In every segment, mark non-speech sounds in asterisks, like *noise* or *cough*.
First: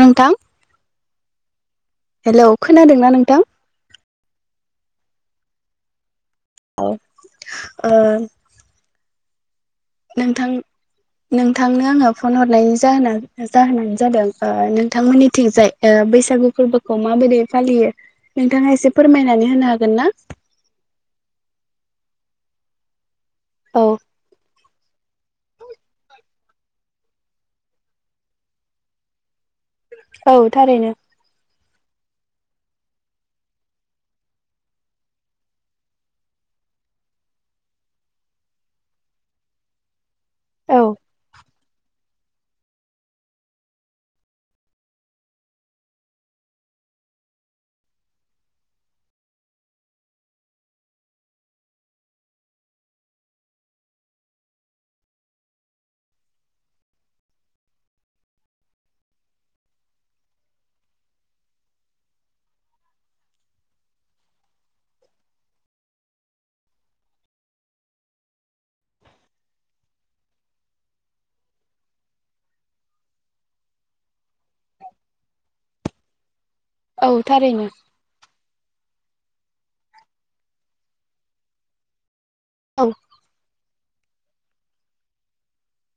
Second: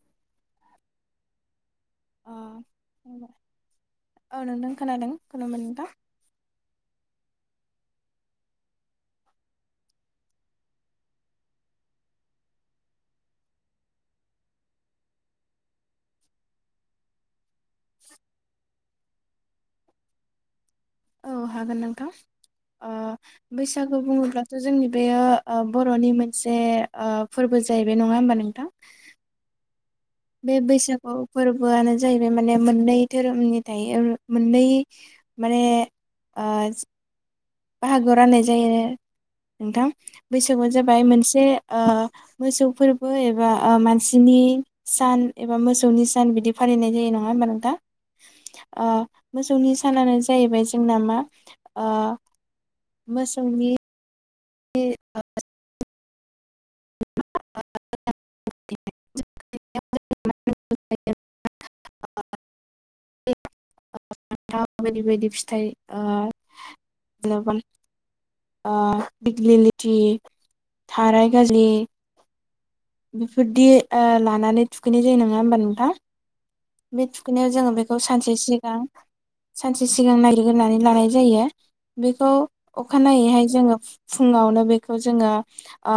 नोंथां अ हेल' खोनादोंना नोंथां औ नोंदों खोनादों खुलुमबाय नोंथां औ आ नोंथां नोंथांनो आङो फन हरनायनि जाहोन जाहोनानो जादों ओ नोंथांमोननि थिंजाय ओ बैसागु फोरबोखौ माबोरै फालियो नोंथाङा एसे फोरमायनानै होनो हागोन ना अ हागोन नोंथां ओ औ बैसागु बुङोब्लाथ' जोंनि बेयो ओ बर'नि मोन मोनसे ओ फोरबो जाहैबाय नङा होमबा नोंथां औ बे थारैनो बैसागु फोरबो बोआनो जाहैबाय माने मोननै धोरोमनि थायो मोननै माने ओ बाहागोआव राननाय जायो आरो नोंथां बैसागुआनो औ जाबाय मोनसे मोसौ फोरबो एबा ओ मानसिनि सान एबा मोसौनि सान बिदि फालिनाय जायो नङा होमबा नोंथा ओ मोसौनि सानानो जाहैबाय जोंना मा ओ मोसौनि फथाव बायदि बायदि फिथाइ ओ जेनबा ओ बिग्लिलिथि थाराय गालि बेफोरदि ओ लानानै थुखैनाय जायो नङा होमबा नोंथां बे औ थुखैनायाव थारैनो जोङो बेखौ सानसे सिगां सानसे सिगां नागगिरग्रानै लानाय जायो बेखौ औ अखानायैहाय जोङो फुङावनो बेखौ जोङो ओ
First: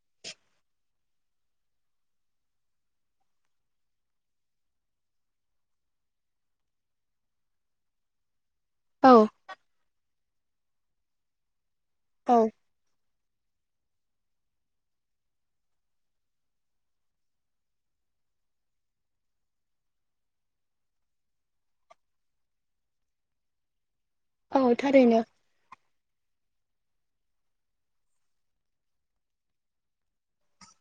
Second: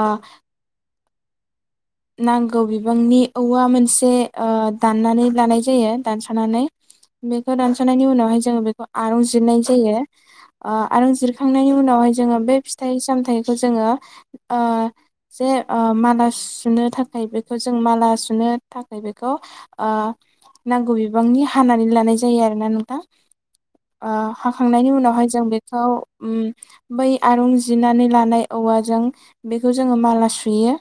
नांगौ बिबांनि औवा मोनसे ओ दाननानै लानाय जायो दानसानानै बेखौ दानसनायनि उनावहाय जोङो औ आरन जिरनाय जायो आरो जिरखांनायनि उना उनावहाय जोङो औ बे फिथाइ सामथाइखौ जों जोङो ओ जे ओ मानास सुनो थाखाय बेखौ जों माला सुनो थाखाय बेखौ ओ नांगौ बिबांनि हानानै लानाय जायो आरोना नोंथां ओ औ हाखांनायनि थारैनो उनावहाय जों बेखौ बै आरं जिनानै लानाय औवाजों बेखौ जोङो माला सुयो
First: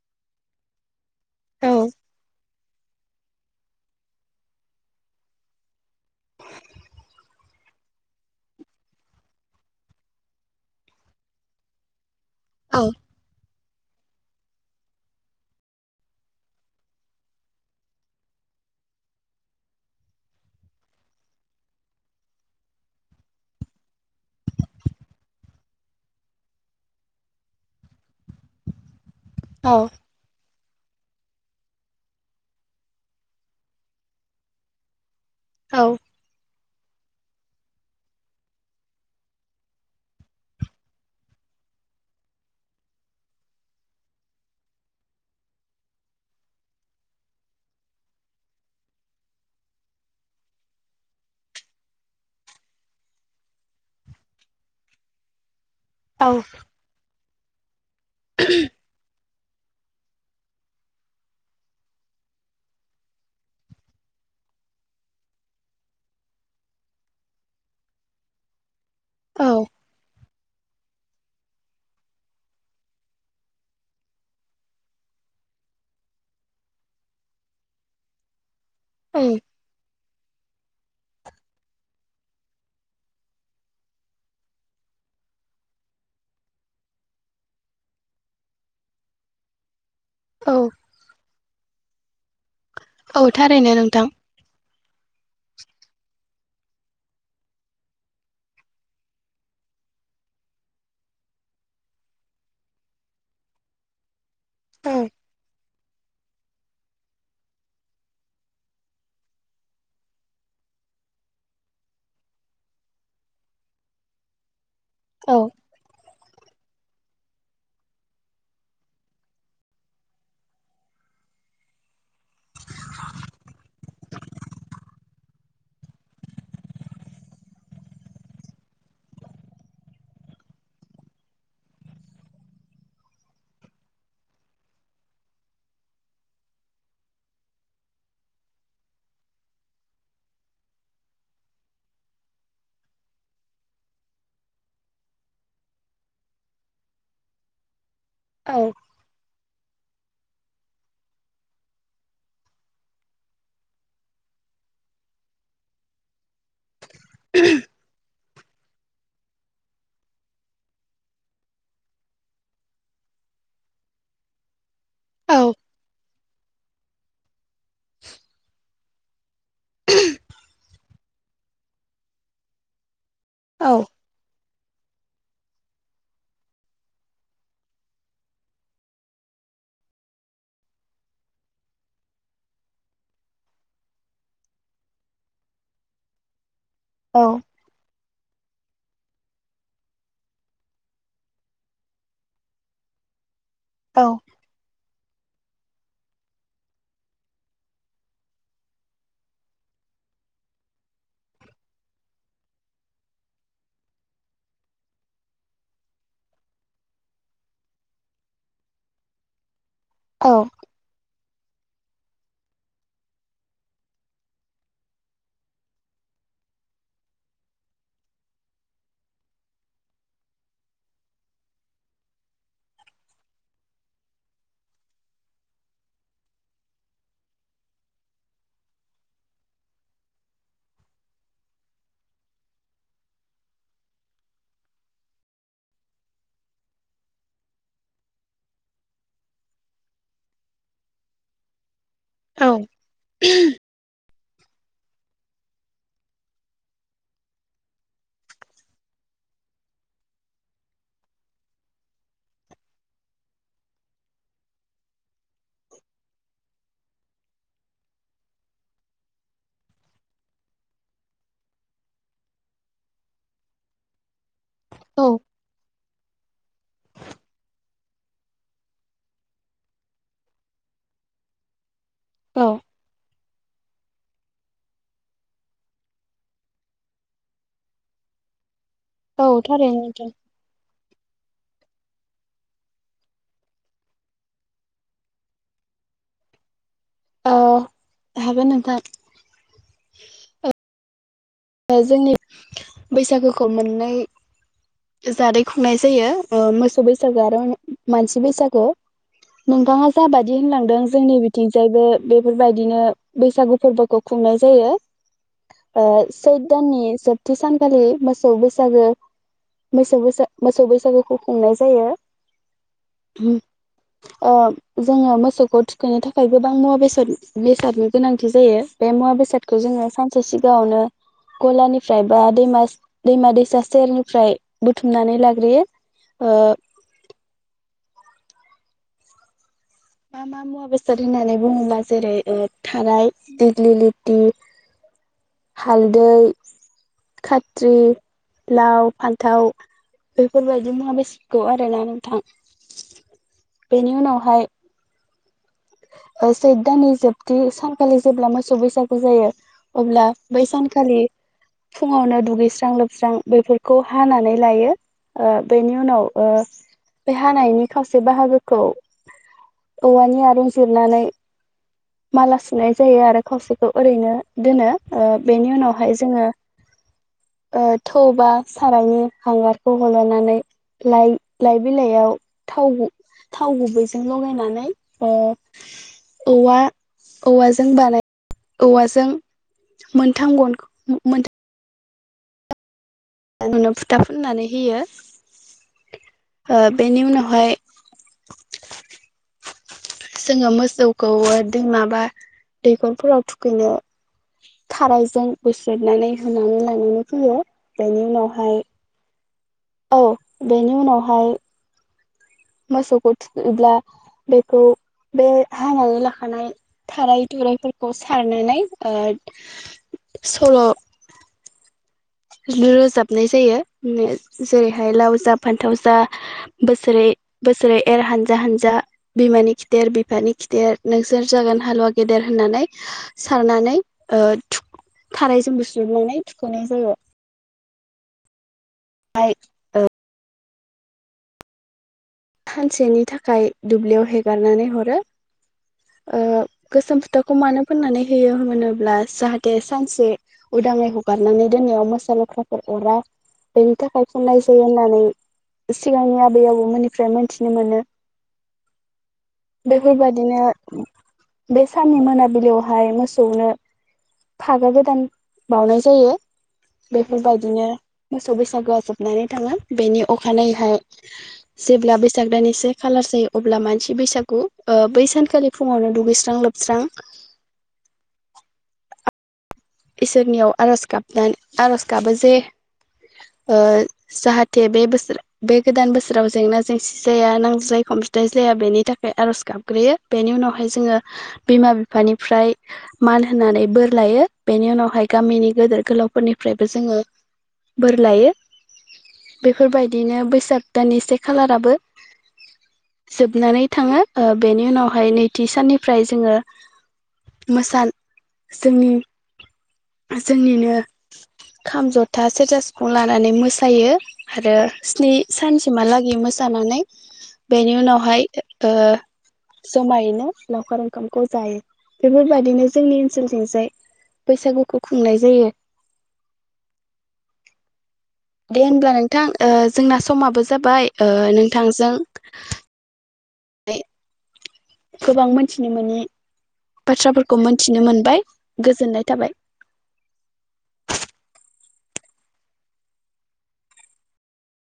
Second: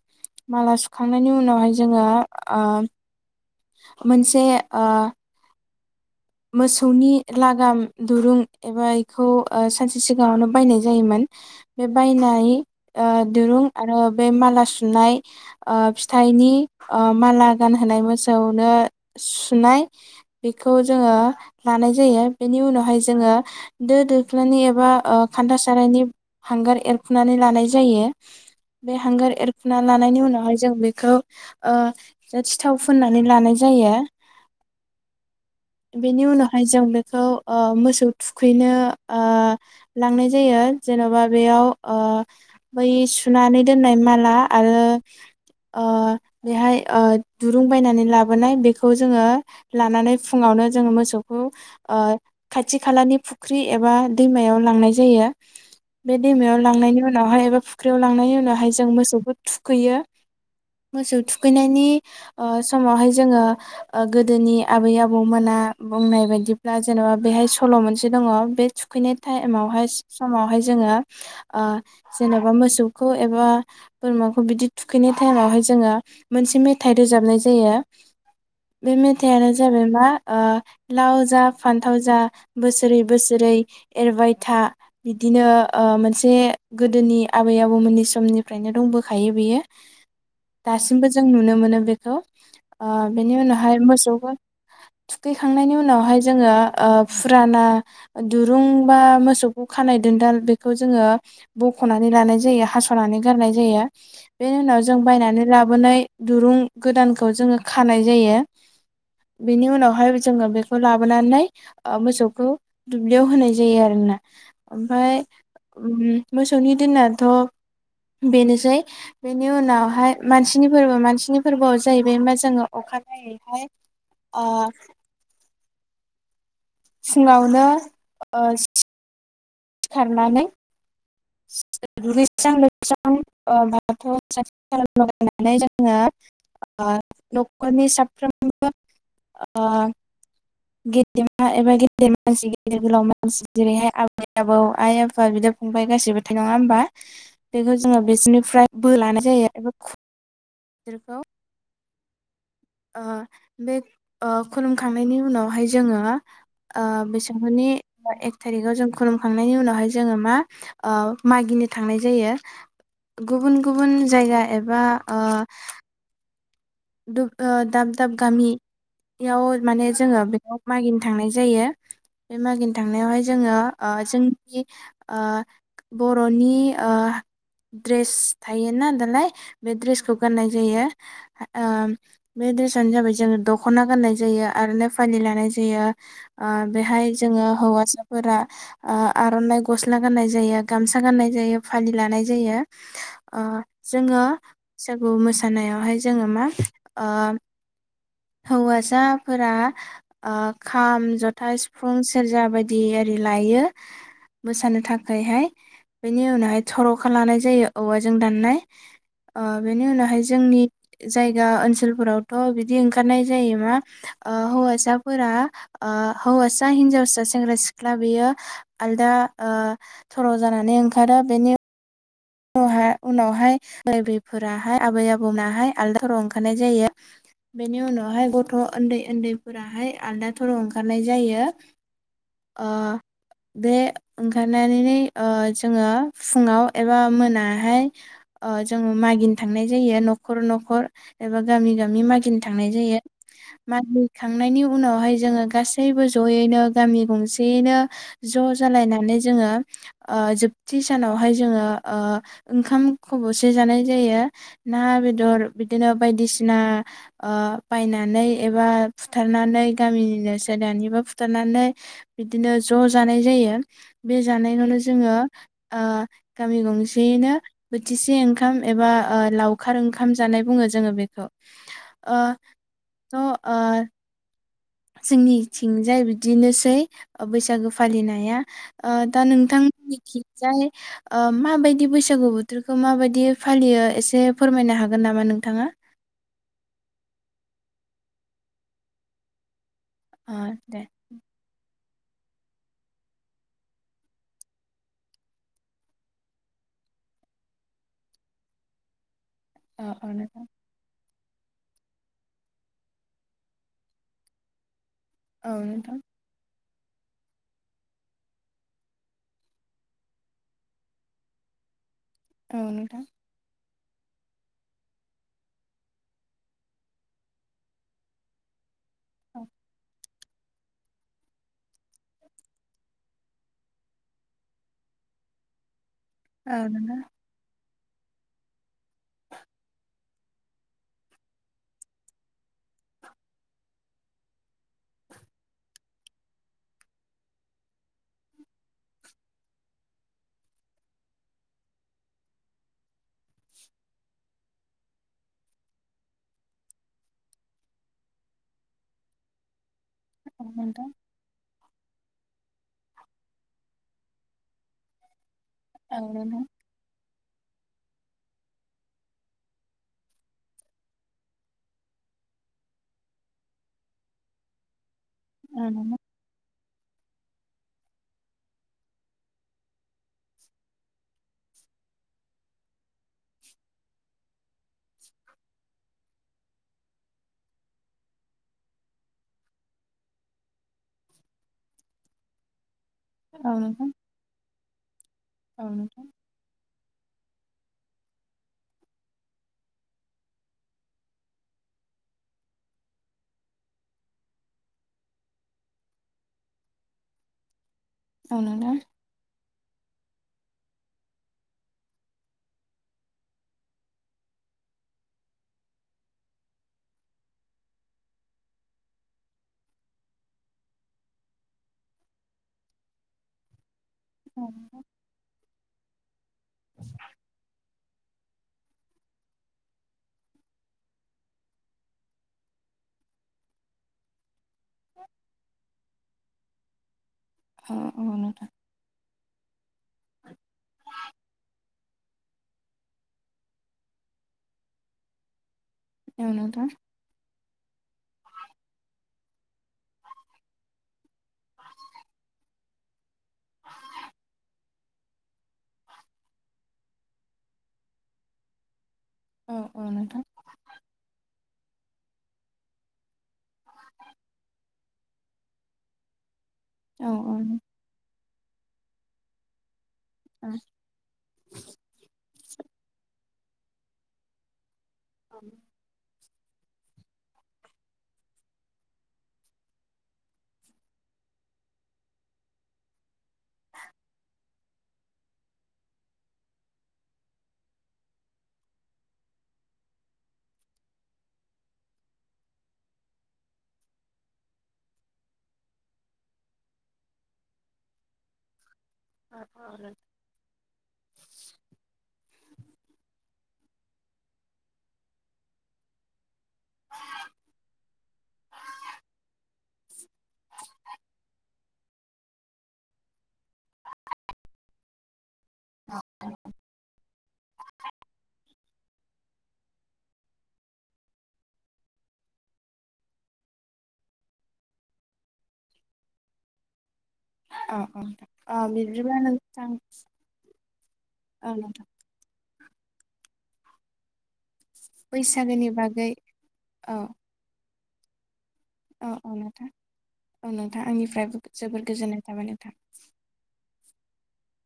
माला खांनायनि औ उनावहाय जोङो ओ मोनसे ओ मोसौनि लागाम दुरुं एबा बेखौ ओ सानसे सिगाङावनो बायनाय जायोमोन बे बायनाय औ ओ दुरुं आरो बे माला सुनाय ओ फिथाइनि माला गानहोनाय मोसौनो सुनाय बेखौ जोङो लानाय जायो बेनि उनावहाय जोङो दो दोख्ल्लानि एबा ओ खान्था सारनि हांगार एरखनानै लानाय जायो हांगार औ एरखना लानायनि उनावहाय जों बेखौ ओ सिथाव फुननानै लानाय जायो औ बेनि उनाव जों बेखौ ओ मोसौ थुखैनो ओ लांनाय जायो जेन'बा बेयाव ओ बै सुनानै दोननाय माला आरो ओ बेहाय दुरुं बायनानै लाबोनाय बेखौ जोङो लानानै फुङावनो जोङो मोसौखौ ओ खाथि खालानि फुख्रि एबा दैमायाव लांनाय जायो बे दैमायाव लांनायनि उनाव उनावहाय एबा फुख्रियाव लांनायनि उनावहाय जों मोसौफोर थुखैयो मोसौ थुखैनायनि समावहाय जोङो ओ गोदोनि आबै आबौ आबौ मोना बुंनाय बायदिब्ला जेन'बा बेहाय सल' मोनसे दङ' उखैनाय औ टाइमावहाय समावहाय जोङो ओ जेनेबा मोसौखौ एबा बोरमाखौ बिदि थुखैनाय टाइमावहाय जोङो मोनसे मेथाइ रोजाबनाय जायो बे औ मेथायानो जाबाय मा ओ लाव जा फान्थाव जा बोसोरै बोसोरै एरबाय था बिदिनो ओ मोनसे गोदोनि आबै आबौमोननि समनिफ्रायनो दंबोखायो बेयो औ दासिमबो जों नुनो मोनो बेखौ हेल' ओ औ बेनि थारैनो उनावहाय नोंथां मोसौखौ दुगैखांनायनि उनावहाय जोङो ओ फुराना दुरुं बा मोसौखौ खानाय दोनदाल बेखौ जोङो बख'नानै लानाय जायो हास'नानै गारनाय जायो बे उनाव औ जों बायनानै ला लाबोनाय दुरुं गोदानखौ जोङो खानाय जायो बेनि उनावहाय जोङो बेखौ लाबोनानै ओ मोसौखौ दुब्लियाव होनाय जायो आरोना ओमफ्राय औ उम मोसौनि दिननाथ' बेनोसै बेनि उनावहाय मानसिनि फोरबो मानसिनि फोरबोआव जाहैबाय मा जोङो अखानायायैहाय अ सिगावनो *unintelligible* खारनानै *unintelligible* गेदमा एबा गेदेर मानसि गेदेर गोलाव मानसि जेरैहाय आबै आबौ आइ आफा बिदा फंबाय गासिबो था नङा होमबा बेखौ जोङो औ बिसोरनिफ्राय बो लानाय जायो *unintelligible* ओ बे खुलुमखांनायनि उनावहाय जोङो ओ बिसोरनि थारिखआव जों खुलुमखांनायनि उनावहाय जोङो मा ओ मागिनो थांनाय जायो गुबुन गुबुन जायगा एबा आ औ *inaudible* ओ दाब दाब गामि *unintelligible* माने जोङो बेखौ मागिनो थांनाय जायो बे मागिनो थांनायावहाय जोङो औ ओ जोंनि ओ बर'नि ओ ड्रेस थायोना दालाय बे ड्रेसखौ गाननाय जायो ओ बे दड्रेसनो जाबाय जोङो दख'ना गाननाय जायो आरो ने फालि लानाय जायो ओ बेहाय औ जोङो हौवासाफोरा ओ आर'नाइ गस्ला गाननाय जायो गामसा गाननाय जायो फालि लानाय जायो ओ जोङो बैसागु मोसा खानायावहाय जोङो मा ओ हौवसाफोरा ओ खाम जथा सिफुं सेरजा बायदि आरि लायो मोसानो थाखायहाय बेनि उनावहाय थर'खा लानाय जायो औवाजों दाननाय बेनि उनावहाय औ जोंनि जायगा ओनसोलफोरावथ' बिदि ओंखारनाय जायो मा ओ हौवासाफोरा ओ हौवासा हिनजावसा सेंग्रा सिख्ला बेयो आलदा थर' जानानै ओंखारो बेनि उनावहाय बै बैफोराहाय आबै आबौमोनाहाय आलदा थराव ओंखारनाय जायो बेनि उनावहाय गथ' उन्दै उन्दैफोराहाय आलदा थराव ओंखारनाय जायो ओ बे ओंखारनानै ओ जोङो फुङाव *unintelligible* मोनाहाय ओ जोङो मागिनो थांनाय जायो न'खर न'खर एबा गामि गामि मि मागिनो औ थांनाय जायो मा खांनायनि उनावहाय जोङो गासैबो ज'यैनो गामि गंसेयैनो ज' जालायनानै जोङो जोबथि सानावहाय जोङो ओ ओंखाम खब'से जानाय जायो ना बेदर बिदिनो बायदिसिना ओ बायनानै एबा फुथारनानै गामिनो सोरनिबा फुथारनानै बिदिनो ज' जानाय जायो बे जानायखौवनो जोङो गामि गंसेयैनो बोथिसे ओंखाम एबा ओ लावखार ओंखाम जानाय बुङो जोङो बेखौ ओ औ थ' ओ जोंनिथिंजाय बिदिनोसै बैसागो फालिनाया ओ दा औ नोंथां थारैनो मिथिजाय ओ माबायदि बैसागु बोथोरखौ माबायदि फालियो एसे फोरमायनो हागोन नामा नोंथाङा औ हागोन नोंथां अ *inaudible* ओ जोंनि बैसागोखौ मोननै जादै खुंनाय जायो मोसौ बैसागो आरो मानसि बैसागु औ नोंथाङा औ जाबायदि नोंथां होनलांदों जोंनि थिगजायबो बेफोरबायदिनो बैसागु फोरबोखौ खुंनाय जायो औ नोंथां आ दाननि जोबथि सानखालि मोसौ बैसागो मोसौ बै मोसौ बैसागुखौ खुंनाय जायो औ नोथां अ जोङो मोसौखौ थुखैनो थाखाय गोबां मुवा बेसाद बेसादनि गोनांथि जायो बे मुवा बेसादखौ जोङो सिगाङावनो गलानिफ्राय बा दैमा दैमा दैसा सेरनिफ्राय बुथुमनानै लाग्रोयो ओ आ मा मा मुवा बेसाद होननानै बुङोबा जेरै थाराय दिग्लि लिथि हालदै खात्रि लाव फान्थाव बेफोर बायदि मुवा बेसादखौ आरोना नोंथां बेनि उनावहाय सैथ दाननि जोबथि सानखालि जेब्ला मोसौ बैसागु जायो अब्ला बै औ नोंथां सानखालि फुङावनो दुगैस्रां लोबस्रां बेफोरखौ हानानै लायो ओ बेनि औ उनाव ओ नोंथां बे हानायनि खावसे बाहागोखौ औवानि आरो जिरनानै माला सुनाय जायो आरो खावसेखौ ओरैनो दोनो ओ बेनि औ उनावहाय नोंथां जोङो थौ बा सारायनि हांगारखौ हलनानै लाइ लाइ बिलाइयाव थाव थाव गुबैजों लगायनानै औवा औवाजों बानाय औवाजों मोनथाम गन मोनथाम नो फुथा फुननानै होयो ओ *unintelligible* बेनि उनावहाय जोङो मोसौखौबो दै माबा दैखरफोराव थुखैनो थारायजों बोस्रोदनानै होनानै लानानै फैयो बेनि औ नोंथां औ उनावहाय नोंथां औ बेनि उनावहाय मोसौखौ थुयोब्ला बेखौ बे हानानै लाखानाय थाराय थुरायफोरखौ सारनानै ओ सल' बिनो रोजाबनाय जायो जेरैहाय लाव जा फान्थाव जा बोसोरै बोसोरै एर हानजा हानजा जा बिमानि खिथेर बिफानि खिथेर नोंसोर जागोन हालुवा गेदेर होननानै सारनानै थारायजोंबो सुनानै थुख'नाय जायो औ औ नोंथां *unintelligible* सानसेनि थाखाय दुब्लियाव हेगारनानै हरो ओ औ नोंथां गोसोम फुथोब अमानो फोननानै होयो होनोब्ला जाहा थे सानसे उदाङै हगारनानै दोननायाव मोसा लख्रा अरा बेनि थाखाय खननाय जायो होननानै सिगांनि आबै आबौमोननिफ्राय मोनथिनो मोनो औ औ नोंथां बेफोरबायदिनो बे साननि मोनाबिलियावहाय मोसौनो फागा गोदान बाउनाय जायो औ बेफोरबायदिनो मोसौ बैसागोआ जोबनानै थाङो बेनि उ अखानायैहाय जेब्ला बैसाग दानि सेनिखालार जायो अब्ला मानसि बैसागु ओ बै सानखालि फुङावनो दुगैस्रां लोबस्रां इसोरनियाव आर'ज गाबनानै आर'ज गाबो जे ओ जाहाथे बे बोसोर बे गोदान बोसोराव जेंना जेंसि जाया नांज्लाय खमज्लाय जाया बेनि थाखाय आर'ज गाबग्रोयो बेनि उनावहाय जोङो बिमा बिफानिफ्राय मान होनानै बोर लायो बेनि उनावहाय गामिनि गेदेर गोलावफोरनिफ्रायबो जोङो बोर लायो बेफोरबायदिनो बैसाग दाननि से खालाराबो जोबनानै थाङो ओ बेनि उनावहाय नैथि साननिफ्राय जोङो मोसा जोंनि जोंनिनो खाम जथा सेरजा सिफुं लानानै मोस मोसायो आरो स्नि सानसिमहालागि मोसानानै बेनि उनावहाय ओ जमायैनो लावखार ओंखामखौ जायो बेफोरबायदिनो जोंनि ओनसोलथिं जाय बैसागुखौ खुंनाय जायो अ दे होनब्ला नोंथां जोंना समाबो जाबाय ओ औ नोंथां नोंथांजों दे गोबां बैसागोनि मोनथिनो मोनो बागै औ बाथ्राफोरखौ मोन मिथिनो मोनबाय गोजोननाय औ थाबाय औ नोंथां औ नोंथां आंनिफ्रायबो जोबोर गोजोननाय थाबाय नोंथां